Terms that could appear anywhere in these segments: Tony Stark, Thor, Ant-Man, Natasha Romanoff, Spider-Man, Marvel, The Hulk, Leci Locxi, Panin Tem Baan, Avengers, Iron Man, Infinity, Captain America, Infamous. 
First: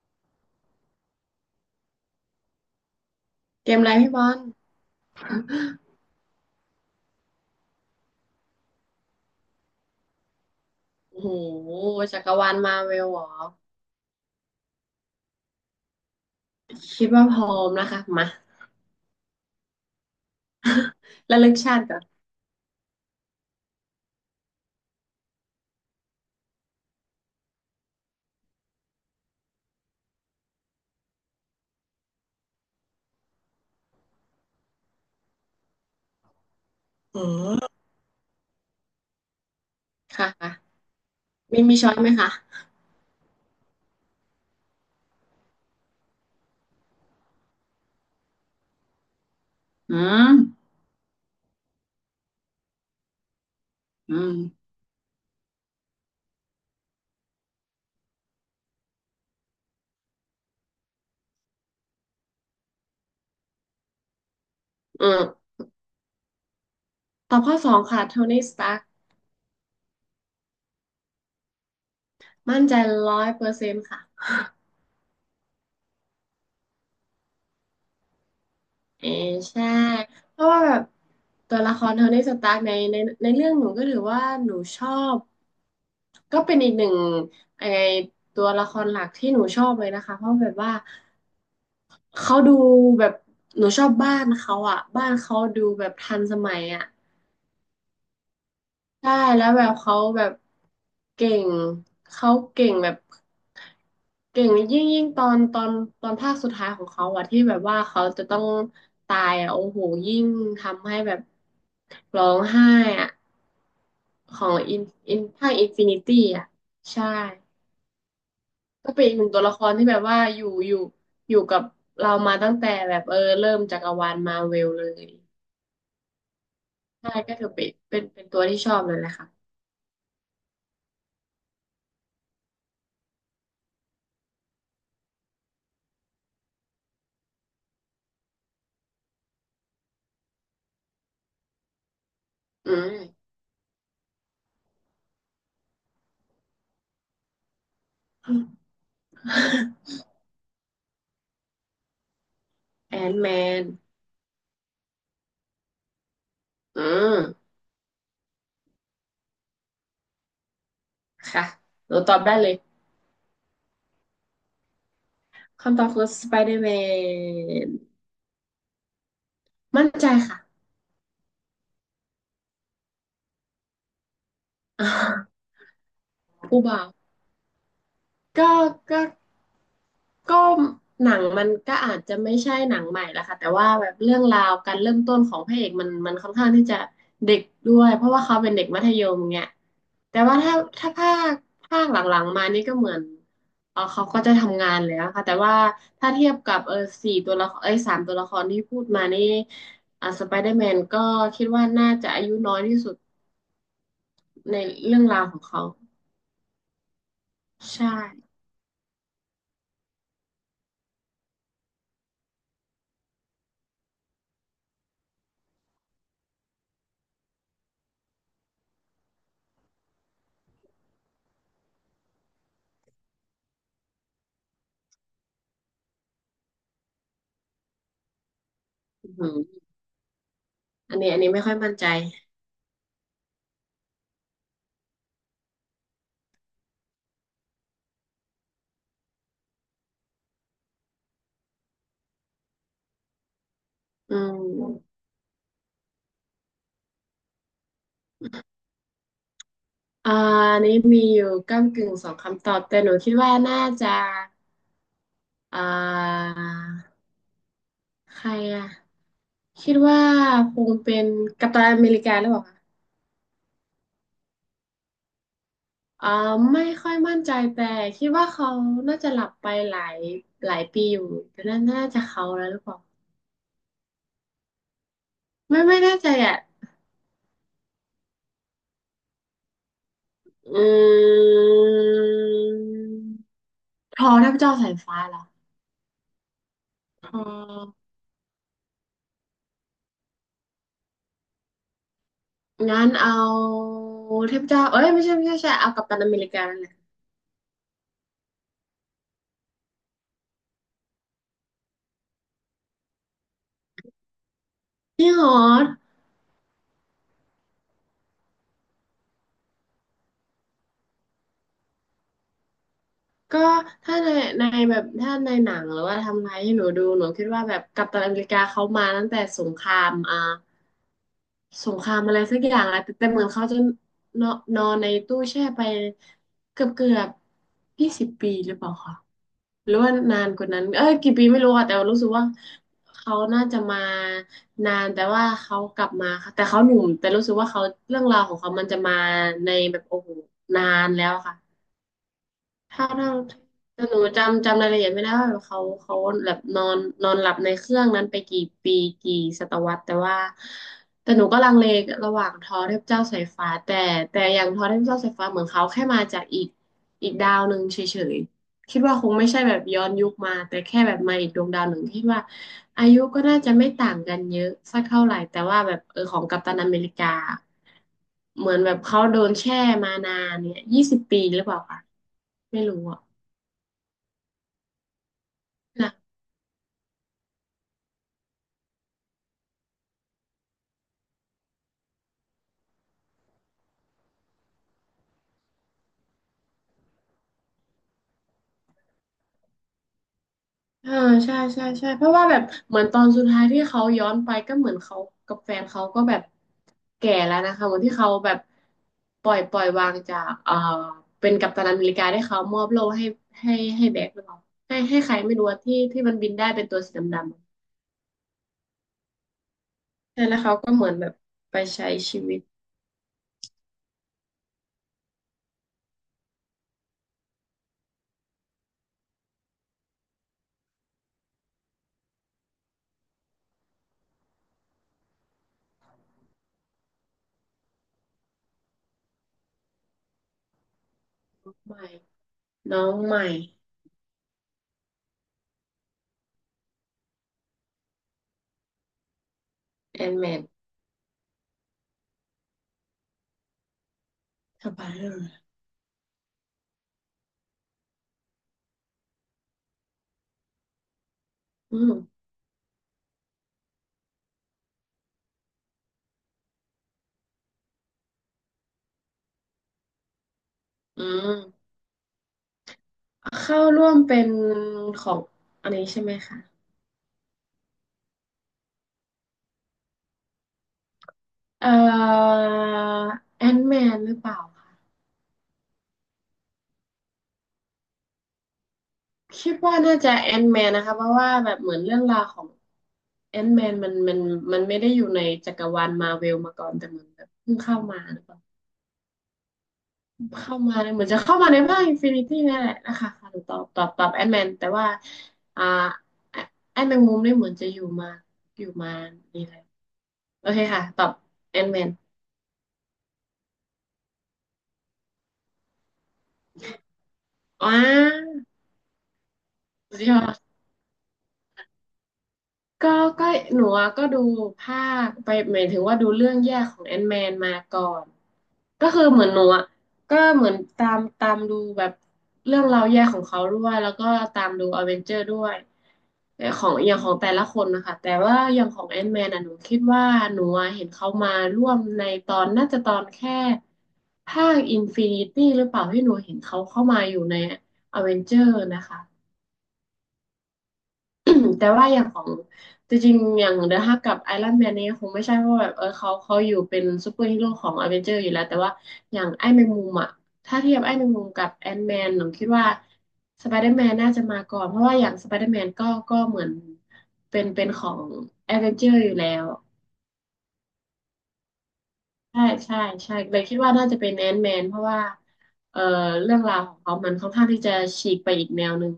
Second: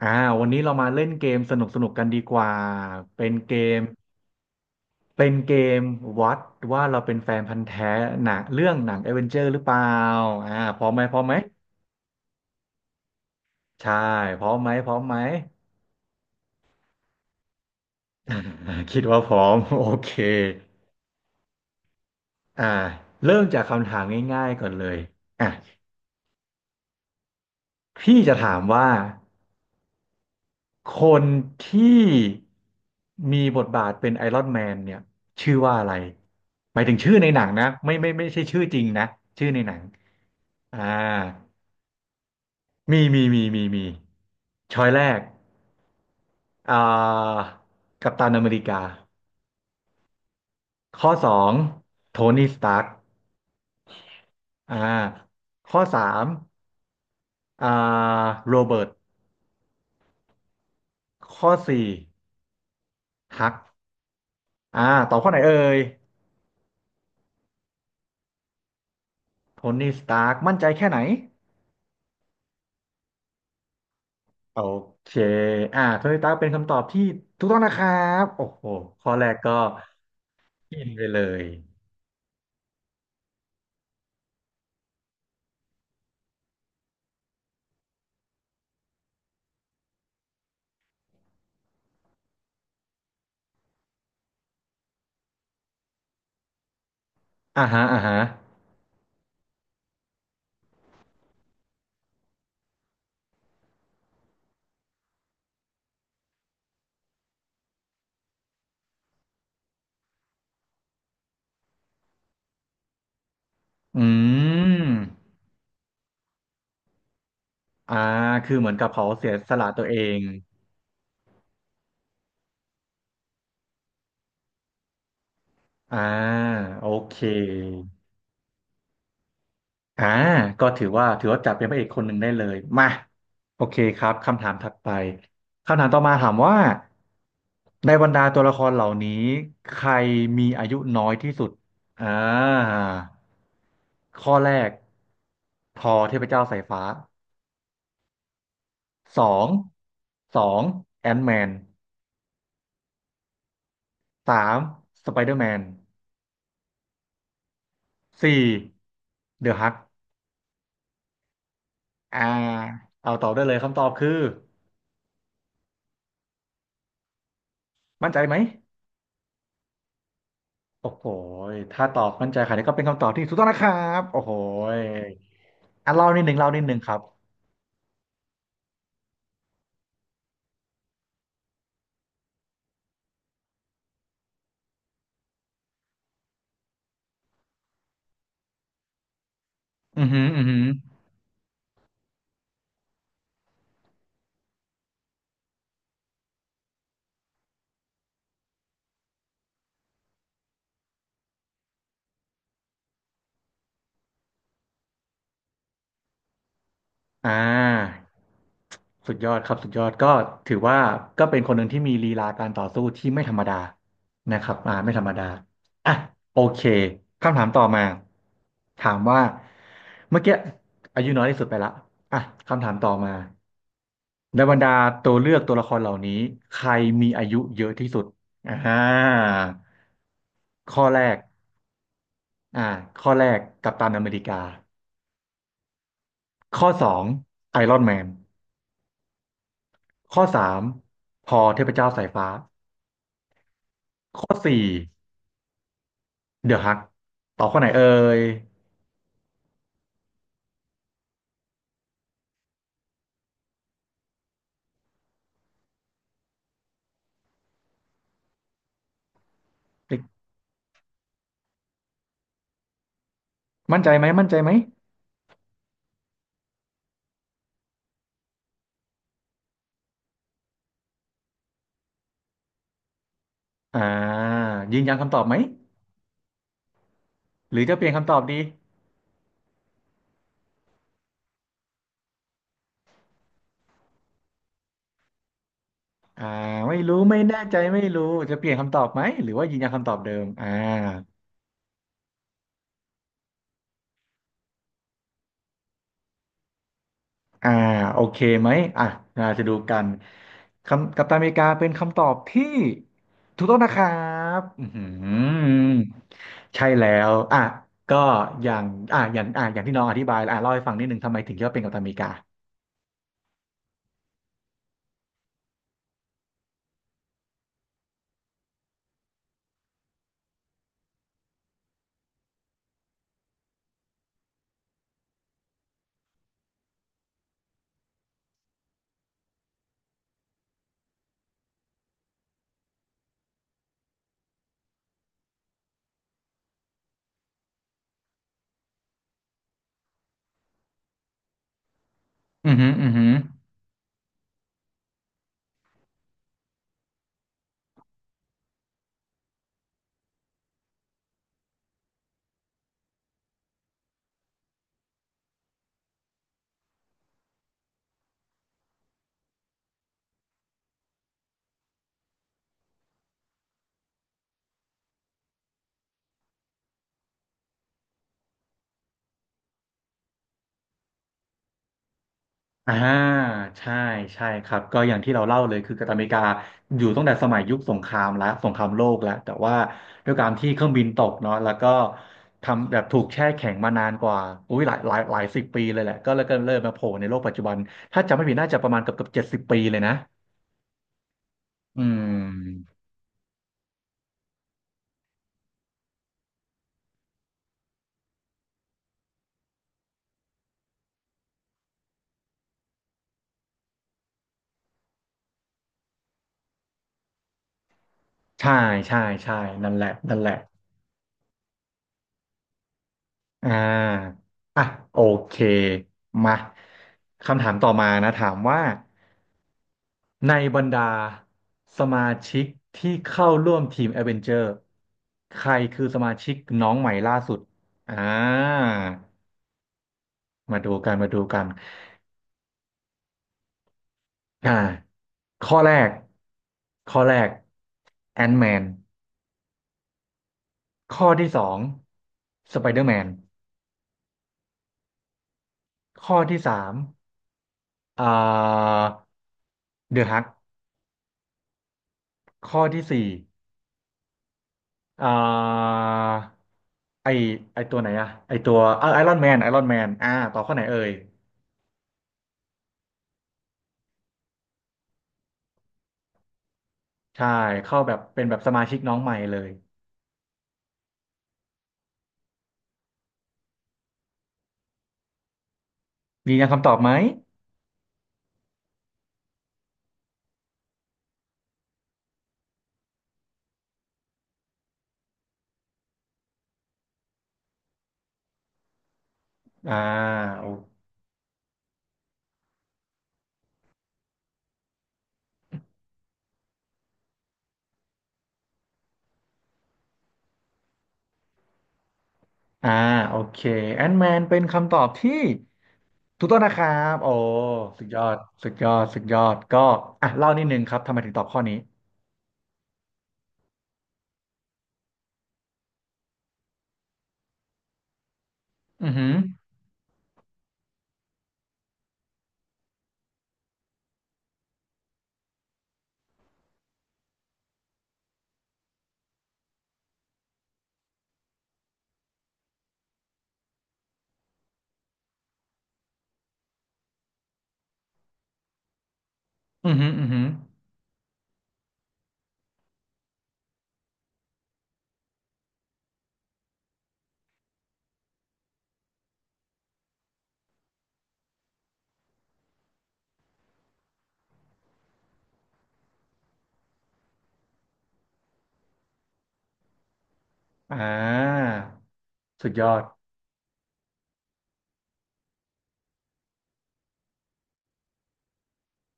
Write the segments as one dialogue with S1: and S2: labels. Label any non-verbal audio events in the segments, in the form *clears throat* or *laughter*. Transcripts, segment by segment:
S1: อ่าวันนี้เรามาเล่นเกมสนุกสนุกกันดีกว่า เป็นเก
S2: เก
S1: ม
S2: มอะไรพี่บอล
S1: เป็นเกมวัดว่าเราเป็นแฟนพันธุ์แท้หนังเรื่องหนัง a อเวนเจอร์หรือเปล่าพร้อมไหมพร้อ
S2: โอ้
S1: มไหม
S2: โหจักรวาลมาเวลหรอ
S1: ใช่พร้อมไหมพร้อมไหม
S2: คิดว่าพร้อมนะคะมา
S1: *laughs* คิดว่าพร้อม *laughs* โอเค
S2: *laughs* ระลึกชาติก่อน
S1: อ่าเริ่มจากคำถามง่ายๆก่อนเลยอ่ะพี่จะถามว่าคนที่มีบทบาทเป็นไอรอนแมนเนี่ยชื่อว่าอะไรหมายถึงชื่อ
S2: อื
S1: ในหนัง
S2: ม
S1: นะไม่ไม่ใช่ชื่อจริงนะชื่อในหนัง
S2: ค่ะ
S1: อ่า
S2: ค่ะมีช้อยไหมคะ
S1: มีช้อยแรกอ่ากัปตันอเมริกา
S2: อืม
S1: ข้อสองโทนี่สตาร์ก
S2: อืม
S1: อ่าข้อสามอ่าโรเบิร์ตข้อสี่ฮักอ่า
S2: อื
S1: ตอบข้อไหน
S2: ม
S1: เอ่ย
S2: ตอบข้อสองค่ะโทนี่สตาร์ค
S1: โทนี่สตาร์กมั่นใจแค่ไหน
S2: มั่นใจ100%ค่ะ
S1: โอเคโทนี่สตาร์กเป็นคำตอบที่ถูกต้องนะครับโอ้โห
S2: เอ
S1: ข้
S2: อ
S1: อแรกก็
S2: ใช่เพราะว่าแบ
S1: กิ
S2: บ
S1: นไปเลย
S2: ตัวละครโทนี่สตาร์คในเรื่องหนูก็ถือว่าหนูชอบก็เป็นอีกหนึ่งไอตัวละครหลักที่หนูชอบเลยนะคะเพราะแบบว่า เขาดูแบบหนูชอบบ้านเขาอ่ะบ้านเขาดูแบบทันสมัยอ่ะ
S1: อ่าฮะอ่าฮะ
S2: ใช่แล้วแบบเขาแบบเก่งเขาเก่งแบบเก่งยิ่งตอนภาคสุดท้ายของเขาอะที่แบบว่าเขาจะต้องตายอะโอ้โหยิ่งทำให้แบบร้องไห้อะ
S1: อื
S2: ของอิน
S1: ม
S2: อินภาคอินฟินิตี้อะใช่
S1: อ่า คือเหมือนกับ
S2: ก็เป็
S1: เขา
S2: นอีกหนึ่
S1: เสี
S2: ง
S1: ย
S2: ตัว
S1: ส
S2: ละค
S1: ละ
S2: ร
S1: ตั
S2: ที่
S1: วเอ
S2: แบบว่า
S1: ง
S2: อยู่กับเรามาตั้งแต่แบบเออเริ่มจักรวาลมาเวลเลย
S1: อ่า โอ
S2: ใช่
S1: เค
S2: ก็ถือเป็นตัวที่ชอบเลยแหละค่ะ
S1: อ่า ก็ถือว่า ถือว่าจับเป็นพระเอกคนหนึ่งได้เลย มา โอเคครับ คำถามถัดไป คำถามต่อมาถามว่า ในบรรดาตัวละครเหล่านี้ ใครมีอายุน้อยที่สุด อ่า
S2: อืม
S1: ข้อแรกทอเทพเจ้าสายฟ้าสอง
S2: *laughs*
S1: สองแอนท์แมน
S2: แอนแมน
S1: สามสไปเดอร์แมน
S2: อืม
S1: สี่เดอะฮัก
S2: ค่ะหนูตอ
S1: อ่า
S2: บได้เลย
S1: เอาตอบได้เลยคำตอบคือ
S2: คำตอบคือสไปเดอร์แมน
S1: มั่นใจไหม
S2: มั่นใจค่ะ
S1: โอ้โหยถ้าตอบมั่นใจค่ะนี่ก็เป็นคำตอบที่ถูกต้องนะครับโอ้โหยเล่านิดหนึ่ง
S2: *laughs*
S1: เล่านิ
S2: ผู้
S1: ดหนึ่ง
S2: บ่าว
S1: ครับ
S2: ก็ก็ ก็หนังมันก็อาจจะไม่ใช่หนังใหม่ละค่ะแต่ว่าแบบเรื่องราวการเริ่มต้นของพระเอกมันค่อนข้างที่จะเด็กด้วยเพราะว่าเขาเป็นเด็กมัธยมเงี้ย
S1: อือ
S2: แต่
S1: หือ
S2: ว่า
S1: อือ
S2: ถ้า
S1: หือ
S2: ถ้าภาคหลังๆมานี่ก็เหมือนเออเขาก็จะทำงานแล้วค่ะแต่ว่าถ้าเทียบกับเออสี่ตัวละครเอ้ยสามตัวละครที่พูดมานี่สไปเดอร์แมนก็คิดว่าน่าจะอายุน้อยที่สุดในเรื่องราวของเขา
S1: อ่
S2: ใช่
S1: าสุดยอดครับสุดยอดก็ถือว่าก็เป็นคนหนึ่งที่มีลีลาการต่อสู้ที่ไม่ธรรมดานะครับไม่ธรรมดาอ่ะโอเคคำถามต่อมาถามว่าเมื่อกี้อายุน้อยที่สุดไปละอ่ะคำถามต่อมาในบรรดาตัวเลือกตัวละครเหล่านี้ใครมีอายุเยอะที่สุดอ่า
S2: อืม
S1: ข้อแรก
S2: อันนี้ไม่ค่อยมั่นใจ
S1: อ่าข้อแรกกัปตันอเมริกาข้อสองไอรอนแมน ข้อสามพอเทพเจ้าสายฟ้า
S2: อื
S1: ข้อสี่
S2: ม
S1: เดอะฮักตอบข้อไหนเอ่ย
S2: อ่าอันนี้มีอยู่ก้ำกึ่งสองคำตอบแต่หนูคิดว่าน่าจะอ่าใครอ่ะคิดว่าคงเป็นกัปตันอเมริกาหรือเปล่าคะ
S1: มั่นใจไหมมั่นใจไหม
S2: อ่าไม่ค่อยมั่นใจแต่คิดว่าเขาน่าจะหลับไปหลายปีอยู่แต่น่าจะเขาแล้วหรือเปล่า
S1: อ่ายืนยันคำตอบไหม
S2: ไม่แน่ใจอ่ะ
S1: หรือจะเปลี่ยนคำตอบดี
S2: อืมทอเทพเจ้าสายฟ้าเหรอ
S1: อ่าไม่รู้
S2: ท
S1: ไม่
S2: อ
S1: แน่ใจไม่รู้จะเปลี่ยนคำตอบไหมหรือว่ายืนยันคำตอบเดิมอ่า
S2: งั้นเอาเทพเจ้าเอ้ยไม่ใช่ไม่ใช่ไม่ใช่เอากัปตันอเมริกานั่นแหละ
S1: อ่าโอเคไหมอ่ะเราจะดูกันคำกัปตันอเมริกาเป็นคำตอบที่ถูกต้องนะครับอือหือ
S2: จริงเหรอ
S1: ใช่แล้วก็อย่างอย่างอย่างที่น้องอธิบายเล่าให้ฟังนิดนึงทำไมถึงคิดว่าเป็นกัปตันอเมริกา
S2: ก็ถ้าในแบบถ้าในหนังหรือว่าทำอะไรที่หนูดูหนูคิดว่าแบบกัปตันอเมริกาเขามาตั้งแต่สงครามสงครามอะไรสักอย่างแล้วแต่เหมือนเขาจะนอนนอนในตู้แช่ไปเกือบยี่สิบปีหรือเปล่าคะหรือว่านานกว่านั้นเอ้ยกี่ปีไม่รู้อะแต่รู้สึกว่าเขาน่าจะมานานแต่ว่าเขากลับมาค่ะแต่เขาหนุ่มแต่รู้สึกว่าเขาเรื่องราวของเขามันจะมาในแบบโอ้โหนานแล้วค่ะ
S1: อือหืออื
S2: ถ้า
S1: อหื
S2: ต้อ
S1: อ
S2: งแต่หนูจำรายละเอียดไม่ได้ว่าเขาแบบนอนนอนหลับในเครื่องนั้นไปกี่ปีกี่ศตวรรษแต่ว่าแต่หนูก็ลังเลระหว่างทอเทพเจ้าสายฟ้าแต่อย่างทอเทพเจ้าสายฟ้าเหมือนเขาแค่มาจากอีกดาวหนึ่งเฉยๆคิดว่าคงไม่ใช่แบบย้อนยุคมาแต่แค่แบบมาอีกดวงดาวหนึ่งที่ว่าอายุก็น่าจะไม่ต่างกันเยอะสักเท่าไหร่แต่ว่าแบบเออของกัปตันอเมริกาเหมือนแบบเขาโดนแช่มานานเนี่ยยี่สิบปีหรือเปล่าคะไม่
S1: อ่า
S2: รู้อะ
S1: ใช่ใช่ครับก็อย่างที่เราเล่าเลยคือกัป
S2: นะ
S1: ตันอเมริกาอยู่ตั้งแต่สมัยยุคสงครามแล้วสงครามโลกแล้วแต่ว่าด้วยการที่เครื่องบินตกเนาะแล้วก็ทำแบบถูกแช่แข็งมานานกว่าอุ้ยหลายหลายหลายสิบปีเลยแหละก็เลยมาโผล่ในโลกปัจจุบันถ้าจำไม่ผิดน่าจะประมาณเกือบเกือบ70 ปีเลยนะ
S2: เออใช่ใช่
S1: อื
S2: ใช่เพราะว่าแบบ
S1: ม
S2: เหมือนตอนสุดท้ายที่เขาย้อนไปก็เหมือนเขากับแฟนเขาก็แบบแก่แล้วนะคะเหมือนที่เขาแบบปล่อยวางจากเป็นกัปตันอเมริกาได้เขามอบโล่ให้ให้แบ็คหรือเปล่าให้ใครไม่รู้อะที่มันบินได้เป็นตัวสีดำๆอะ
S1: ใช่ใช่นั่นแหละนั่น
S2: ใช่
S1: แหละ
S2: แล้วเขาก็เหมือนแบบไปใช้ชีวิต
S1: อ่าอ่ะโอเคมาคำถามต่อมานะถามว่า ในบรรดาสมาชิกที่เข้าร่วมทีม a อเวนเจอร์ใครคือสมาชิกน้องใหม่ล่าสุดอ่ามาดูกันมาดูกัน
S2: ใหม่น้องใหม่
S1: อ่าข้อแรกข้อแรกแอนแมน
S2: แอนแมน
S1: ข้อที่สองสไปเดอร์แมน
S2: สไปเดอร์
S1: ข้อที่สามอ่าเดอะฮัก
S2: อืม
S1: ข้อที่สี่อ่าไอไอตัวไอรอนแมนต่อข้อไหนเอ่ย
S2: อืมเข้าร่วมเป็นของอันนี้ใช่ไหมคะ
S1: ใช่เข้าแบบเป็นแบบสมาชิกน้องใหม่เลย
S2: เอ่อแอนแมนหรือเปล่าคะ
S1: ยืนยันคำตอบไหม
S2: คิดว่าน่าจะแอนแมนนะคะเพราะว่าแบบเหมือนเรื่องราวของแอนแมนมันไม่ได้อยู่ในจักรวาลมาเวลมาก่อนแต่เหมือนแบบเพิ่งเข้ามาหรือเปล่า
S1: อ่าโอ
S2: เข้ามาเนี่ยเหมือนจะเข้ามาในภาคอินฟินิตี้นี่แหละนะคะค่ะหนูตอบแอนแมนแต่ว่าอ่าแอนแมงมุมนี่เหมือนจะอยู่มานี่แหละโอเคค่ะตอบแอนแมน
S1: อ่าโอเคแอนแมนเป็นคำตอบที่ถูกต้องนะครับโอ้
S2: ว้า
S1: สุดยอดสุดยอดสุดยอดก็
S2: สุดยอ
S1: เล่านิด
S2: ด
S1: นึงครับทำไมถึงตอบข้อนี้
S2: ก็ก็หนูอะก็ดูภาคไปหมายถึงว่าดูเรื่องแยกของแอนแมนมาก่อนก็
S1: อือ
S2: คือ
S1: หือ
S2: เหมือนหนูอะก็เหมือนตามดูแบบเรื่องราวแยกของเขาด้วยแล้วก็ตามดูอเวนเจอร์ด้วยแต่ของอย่างของแต่ละคนนะคะแต่ว่าอย่างของแอนแมนอะหนูคิดว่าหนูอะเห็นเขามาร่วมในตอนน่าจะตอนแค่ภาคอินฟินิตี้หรือเปล่าที่หนูเห็นเขาเข้ามาอยู่ในอเวนเจอร์นะคะ
S1: อือหืออือหือ
S2: *coughs* *clears throat* แต่ว่าอย่างของจริงๆอย่างเดอะฮักกับไอรอนแมนเนี่ยคงไม่ใช่เพราะแบบเออเขาอยู่เป็นซูเปอร์ฮีโร่ของอเวนเจอร์อยู่แล้วแต่ว่าอย่างไอ้แมงมุมอ่ะถ้าเทียบไอ้แมงมุมกับแอนแมนหนูคิดว่าสไปเดอร์แมนน่าจะมาก่อนเพราะว่าอย่างสไปเดอร์แมนก็เหมือนเป็นของอเวนเจอร์อยู่แล้ว
S1: อ่า
S2: ใช่
S1: สุดยอ
S2: ใช่
S1: ด
S2: ใช่เลยคิดว่าน่าจะเป็นแอนแมนเพราะว่าเออเรื่องราวของเขามันค่อนข้างที่จะฉีกไปอีกแนวหนึ่ง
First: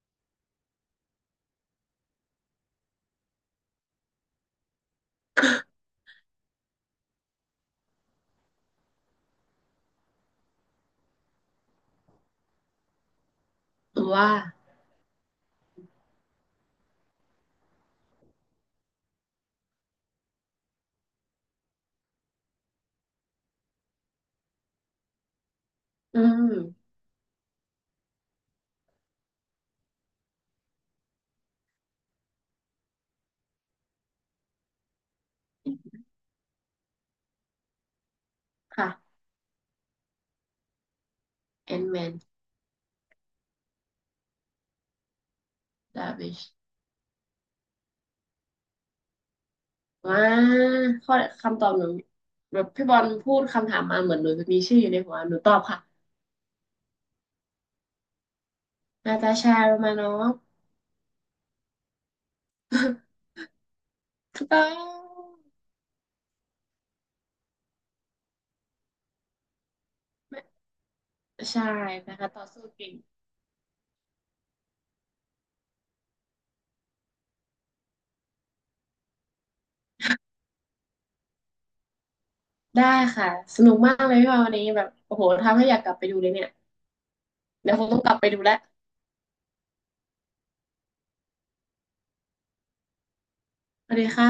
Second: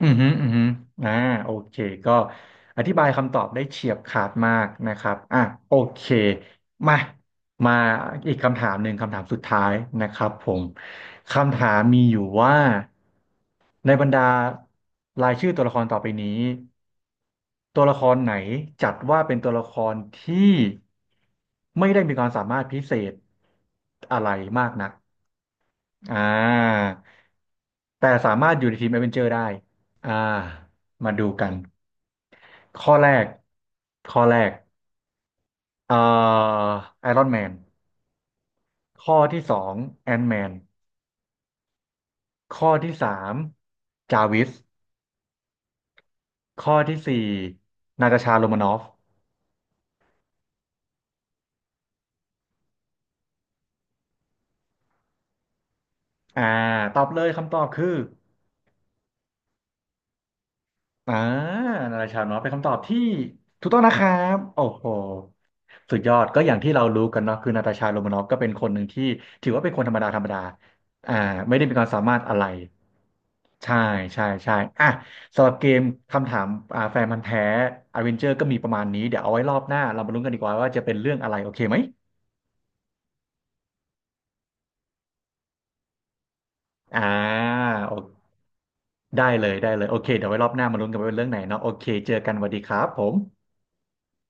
S1: อือฮึอือฮึอ่าโอเคก็อธิบายคำตอบได้เฉียบขาดมากนะครับโอเคมามาอีกคำถามหนึ่งคำถามสุดท้ายนะครับผมคำถามมีอยู่ว่าใน
S2: ห
S1: บ
S2: นู
S1: รรดา
S2: ว่า
S1: รายชื่อตัวละครต่อไปนี้ตัวละครไหนจัดว่าเป็นตัวละครที่ไม่ได้มีความสามารถพิเศษอะไรมากนัก อ่
S2: อื
S1: า
S2: ม
S1: แต่สามารถอยู่ในทีม a อเวนเจอร์ได้อ่ามาดูกันข้อแรกข้อแรกเอ่อไอรอนแมนข้อ
S2: ค่ะ
S1: ที่สองแอนแมน
S2: แอนแมน
S1: ข้อที่สามจาวิส
S2: ดาวิช
S1: ข้อที่สี่นาตาชาโรมานอฟ
S2: ว้าข้อคำตอบหนูแบบพี่บอลพูดคำถามมาเหมือนหนูจะมีชื่ออยู่ในหัวหนูตอบค่ะ
S1: อ่าตอบเลยคำตอบคือ
S2: นาตาชาโรมานอฟ
S1: อ่านาราชาวน้อยเป็นคำตอบที่
S2: *laughs*
S1: ถูกต้องนะครับ
S2: ถูกต้
S1: โอ้
S2: อง
S1: โหสุดยอดก็อย่างที่เรารู้กันเนาะคือนาตาชาโรมานอฟก็เป็นคนหนึ่งที่ถือว่าเป็นคนธรรมดาธรรมดา
S2: ไ
S1: อ่า
S2: ม่
S1: ไม่ได้
S2: ใช่
S1: มีความสามา
S2: นะ
S1: รถ
S2: คะ
S1: อะ
S2: ต่
S1: ไร
S2: อสู้เก่ง
S1: ใช่ใช่อ่ะสำหรับเกมคำถามแฟนพันธุ์แท้อเวนเจอร์ก็มีประมาณนี้เดี๋ยวเอาไว้รอบหน้าเรามาลุ้นกันดีกว่าว่าจะเป็นเรื่องอะไรโอเคไหม
S2: ได้ค่ะ สนุกมากเลยพี่บอลวันนี้แบบโอ้โหทำให้อยากกลับไปดูเลยเนี่ย
S1: อ่า
S2: เดี๋ยวคง
S1: โอ
S2: ต้องกลับไปดูแล้ว
S1: ได้เลยได้เลยโอเคเดี๋ยวไว้รอบหน้ามาลุ้นกันว่าเป็นเรื่องไหนเนาะโอเคเจอกันสวัสดีครับผม
S2: สวัสดีค่ะ